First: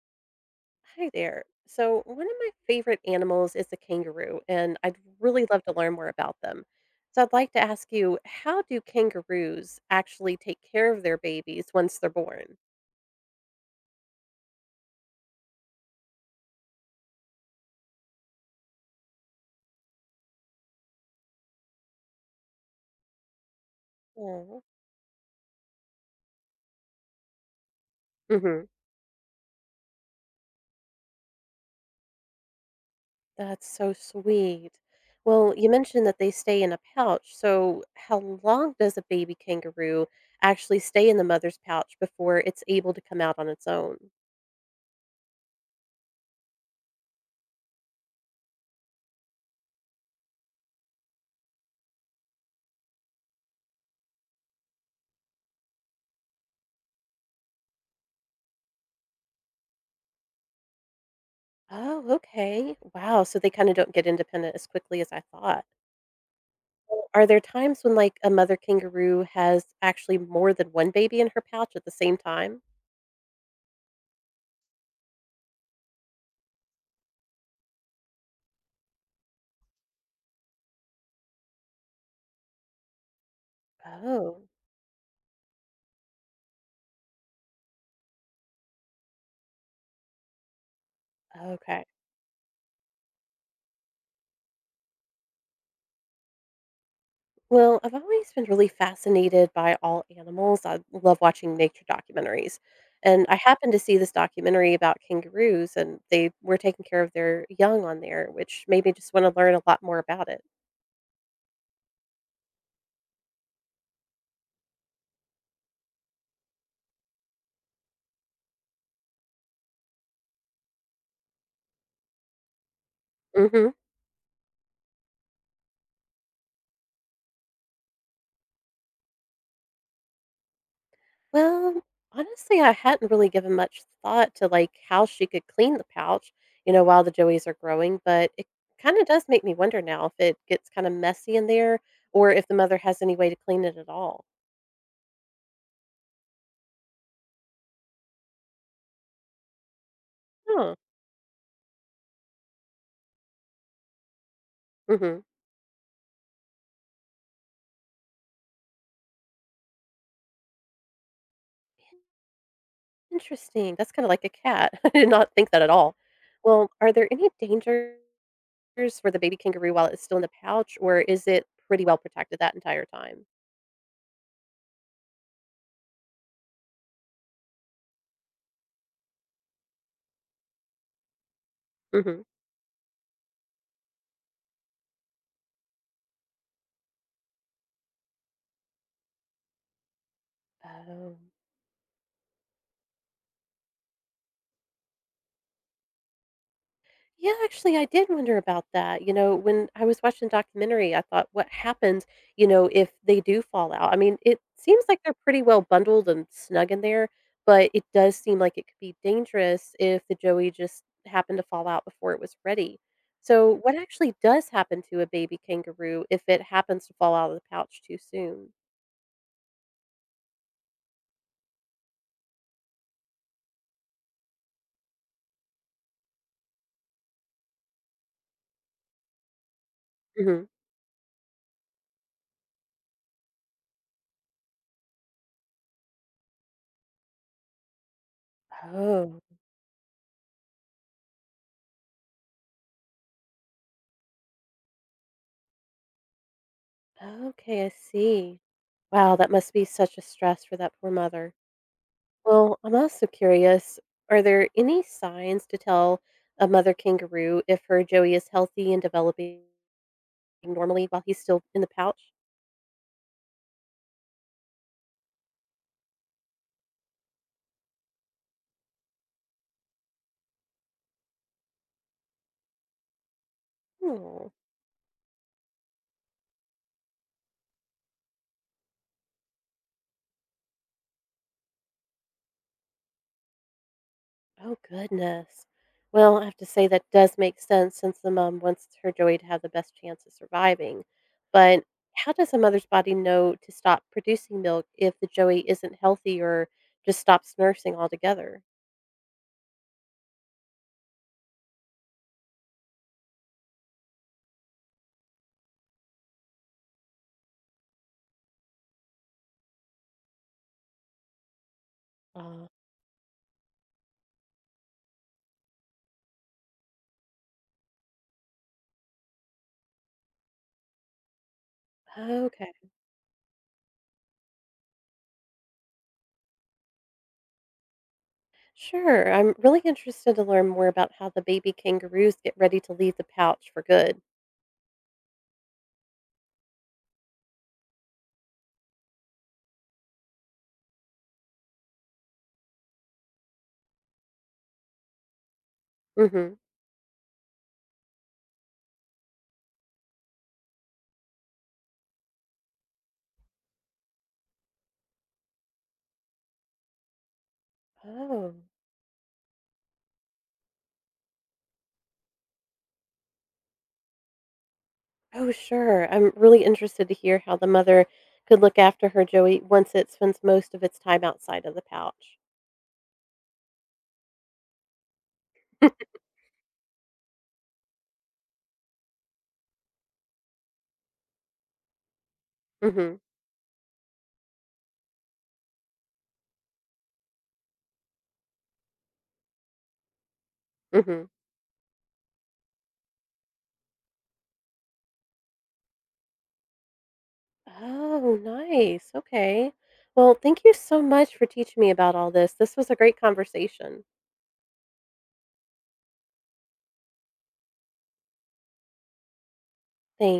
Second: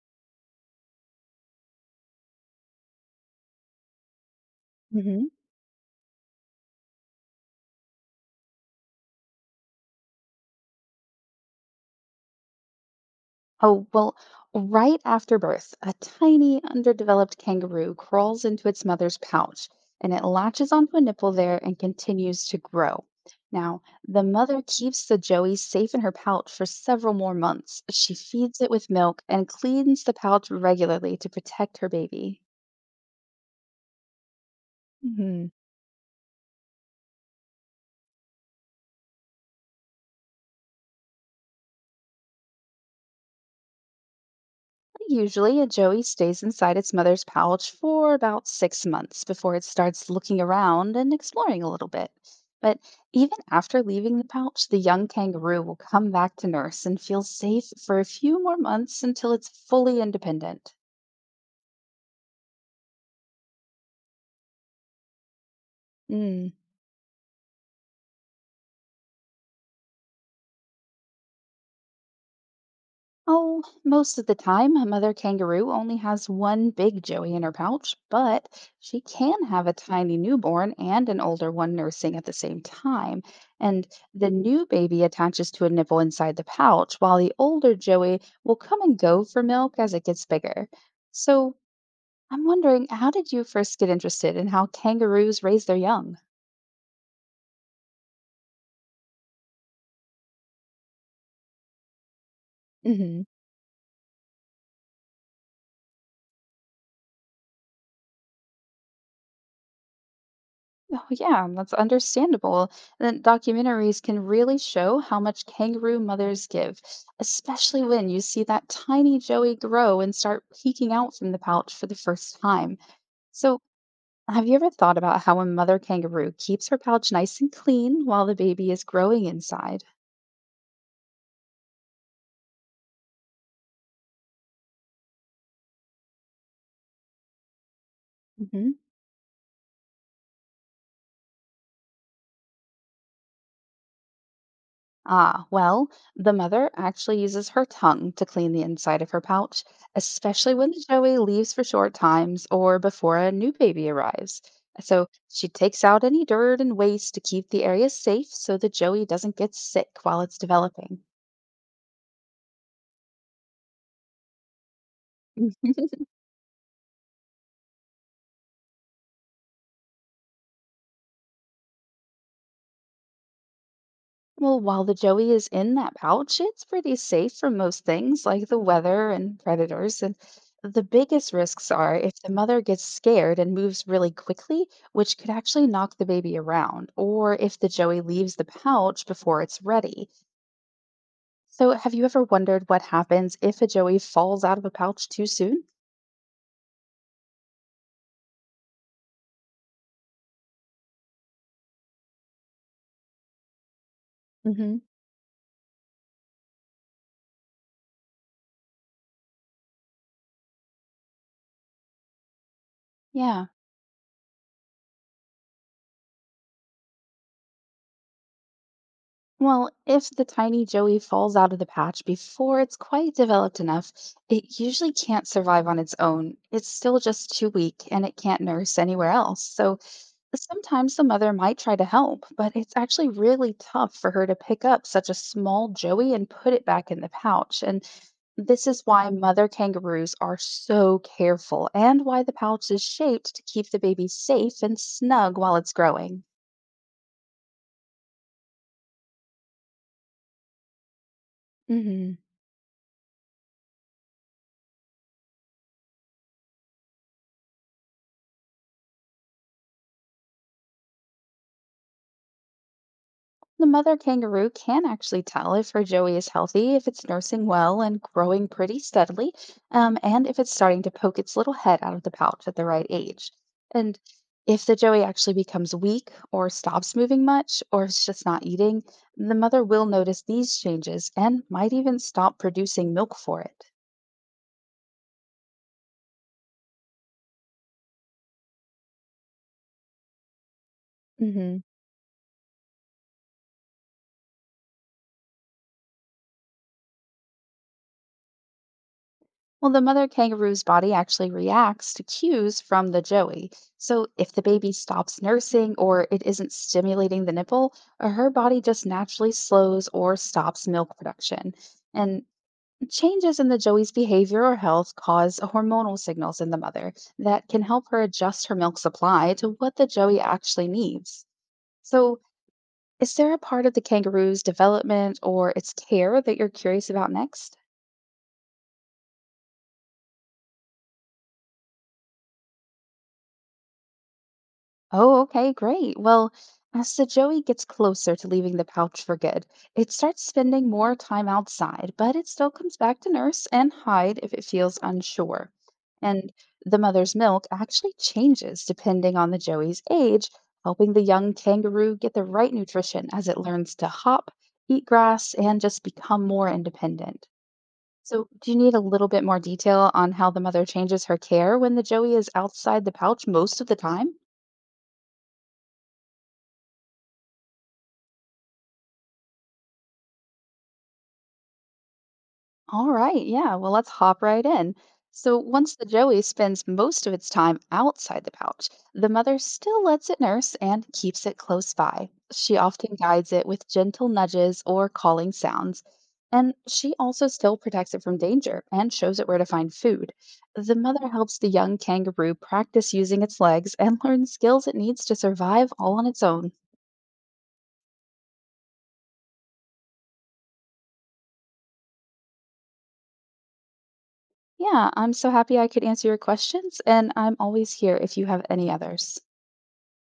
Hi there. So, one of my favorite animals is the kangaroo, and I'd Hmm. really love to learn more about them. So, I'd like to ask you, how do kangaroos actually take care of their babies once they're born? Oh, well, right after birth, a tiny underdeveloped kangaroo crawls into its mother's pouch, and it latches onto a nipple there and continues to grow. Now, the mother Oh, keeps the joey safe in her pouch for several more months. She feeds hmm, it with milk and cleans the pouch regularly to protect her baby. that's so sweet. Well, you mentioned that they stay in a pouch. So, how long does a baby kangaroo actually stay in the mother's pouch before it's able to come out on its own? Usually, a joey stays inside its mother's pouch for about 6 months before it starts looking around and exploring a little bit. But even after leaving the pouch, the young kangaroo will come back to nurse and feel safe for a few more months until it's fully independent. Oh, okay. Wow. So, they kind of don't get independent as quickly as I thought. Mm. So, are there times when, like, a mother kangaroo has actually more than one baby in her pouch at the same time? Oh, most of the time, a mother kangaroo only has one big joey in her pouch, but she can have a tiny newborn and an older one nursing at the same time. And the Oh, new baby attaches to a nipple inside the pouch, while the older joey will come and go for milk as it gets bigger. So okay. I'm wondering, how did you first get interested in how kangaroos raise their young? Well, I've always been really fascinated by all animals. I love watching nature documentaries. And Hmm. I happened to see this documentary about kangaroos, and they were taking care of their young on there, which made me just want to learn a lot more about it. Oh, yeah, that's understandable. And documentaries can really show how much kangaroo mothers give, especially when you see that tiny Joey grow and start peeking out from the pouch for the first time. So, Hmm. have you ever thought about how a mother kangaroo keeps her pouch nice and clean while the baby is growing inside? Well, honestly, I hadn't really given much thought to, like, how she could clean the pouch, while the joeys are growing, but it Mm-hmm. kinda does make me wonder now if it gets kinda messy in there or if the mother has any way to clean it at all. Ah, well, the mother actually uses her tongue to clean the inside of her pouch, especially when Huh. the joey leaves for short times or before a new baby arrives. So Mhm. she takes out any dirt and waste to keep the area safe so the joey doesn't get sick while it's developing. Interesting. That's kinda like a cat. I did not think that at all. Well, are there any dangers for the baby kangaroo while it's still in the pouch, or is it pretty well protected that entire time? Well, while the joey is in that pouch, it's pretty safe from most things like the weather and predators. And the biggest risks are if Mhm. the mother gets scared and moves really quickly, which could actually knock the baby around, or if the joey leaves the pouch before it's ready. Oh. So, have you ever wondered what happens if a joey falls out of a pouch too soon? Yeah, actually, I did wonder about that. You know, when I was watching the documentary, I thought, what happens, if they do fall out? I mean, it Hmm. seems like they're pretty well bundled and snug in there, but it does seem like it could be dangerous if the joey just happened to fall out before it was ready. Yeah. So, what actually does happen to a baby kangaroo if it happens to fall out of the pouch too soon? Well, if the tiny joey falls out of the patch before it's quite developed enough, it usually can't survive on its own. It's still just too weak and it can't nurse anywhere else. So Hmm. sometimes the mother might try to help, but it's actually really tough for her to pick up such a small joey and put it back in the pouch. And this is why Oh, mother kangaroos are so careful and why the pouch is shaped to keep the baby safe and snug while it's growing. okay, I see. Wow, that must be such a stress for that poor mother. Hmm. Well, I'm also curious, are there any signs to tell a mother kangaroo if her joey is healthy and developing normally while he's still in the pouch? The mother kangaroo can actually tell if her joey is healthy, if it's nursing well and growing pretty steadily, and if it's starting to poke its little head out of the pouch at the right age. And Oh, if the joey actually becomes weak or stops moving much, or if it's just not eating, the mother will notice these changes and might even stop producing milk for it. oh goodness. Well, I have to say that does make sense since the mom wants her joey to have the best chance of surviving. Hmm. But how does a mother's body know to stop producing milk if the joey isn't healthy or just stops nursing altogether? Well, the mother kangaroo's body actually reacts to cues from the joey. So if the baby stops nursing or it isn't stimulating the nipple, her body just naturally slows or stops milk production. And Uh, changes in the joey's behavior or health cause hormonal signals in the mother that can help her adjust her milk supply to what the joey actually needs. So, okay. is there a part of the kangaroo's development or its care that you're curious about next? Sure. I'm really interested to learn more about how the baby kangaroos get ready to leave the pouch for good. Oh, okay, great. Well, as the Joey gets closer to leaving the pouch for good, it starts spending more time outside, but it still comes back to nurse and hide if it feels unsure. And Hmm. the mother's milk actually changes depending on the Joey's age, helping the young kangaroo get the right nutrition as it learns to hop, eat grass, and just become more independent. So, Oh, do you need a little bit more detail on how the mother changes her care when the Joey is outside the pouch most of the time? oh, sure. I'm really interested to hear how the mother could look after her Joey once it spends most of its time outside of the pouch. All right, yeah. Well, let's hop right in. So, once the joey spends most of its time outside the pouch, the mother still lets it nurse and keeps it close by. She Hmm. often guides it with gentle nudges or calling sounds, and she also still protects it from danger and shows it where to find food. The Hmm. mother helps the young kangaroo practice using its legs and learn skills it needs to survive all on its own. Oh, nice. Okay. Well, thank you so much for teaching me about all this. This was a great conversation. Yeah, I'm so happy I could answer your questions, and I'm always here if you have any others. Thanks.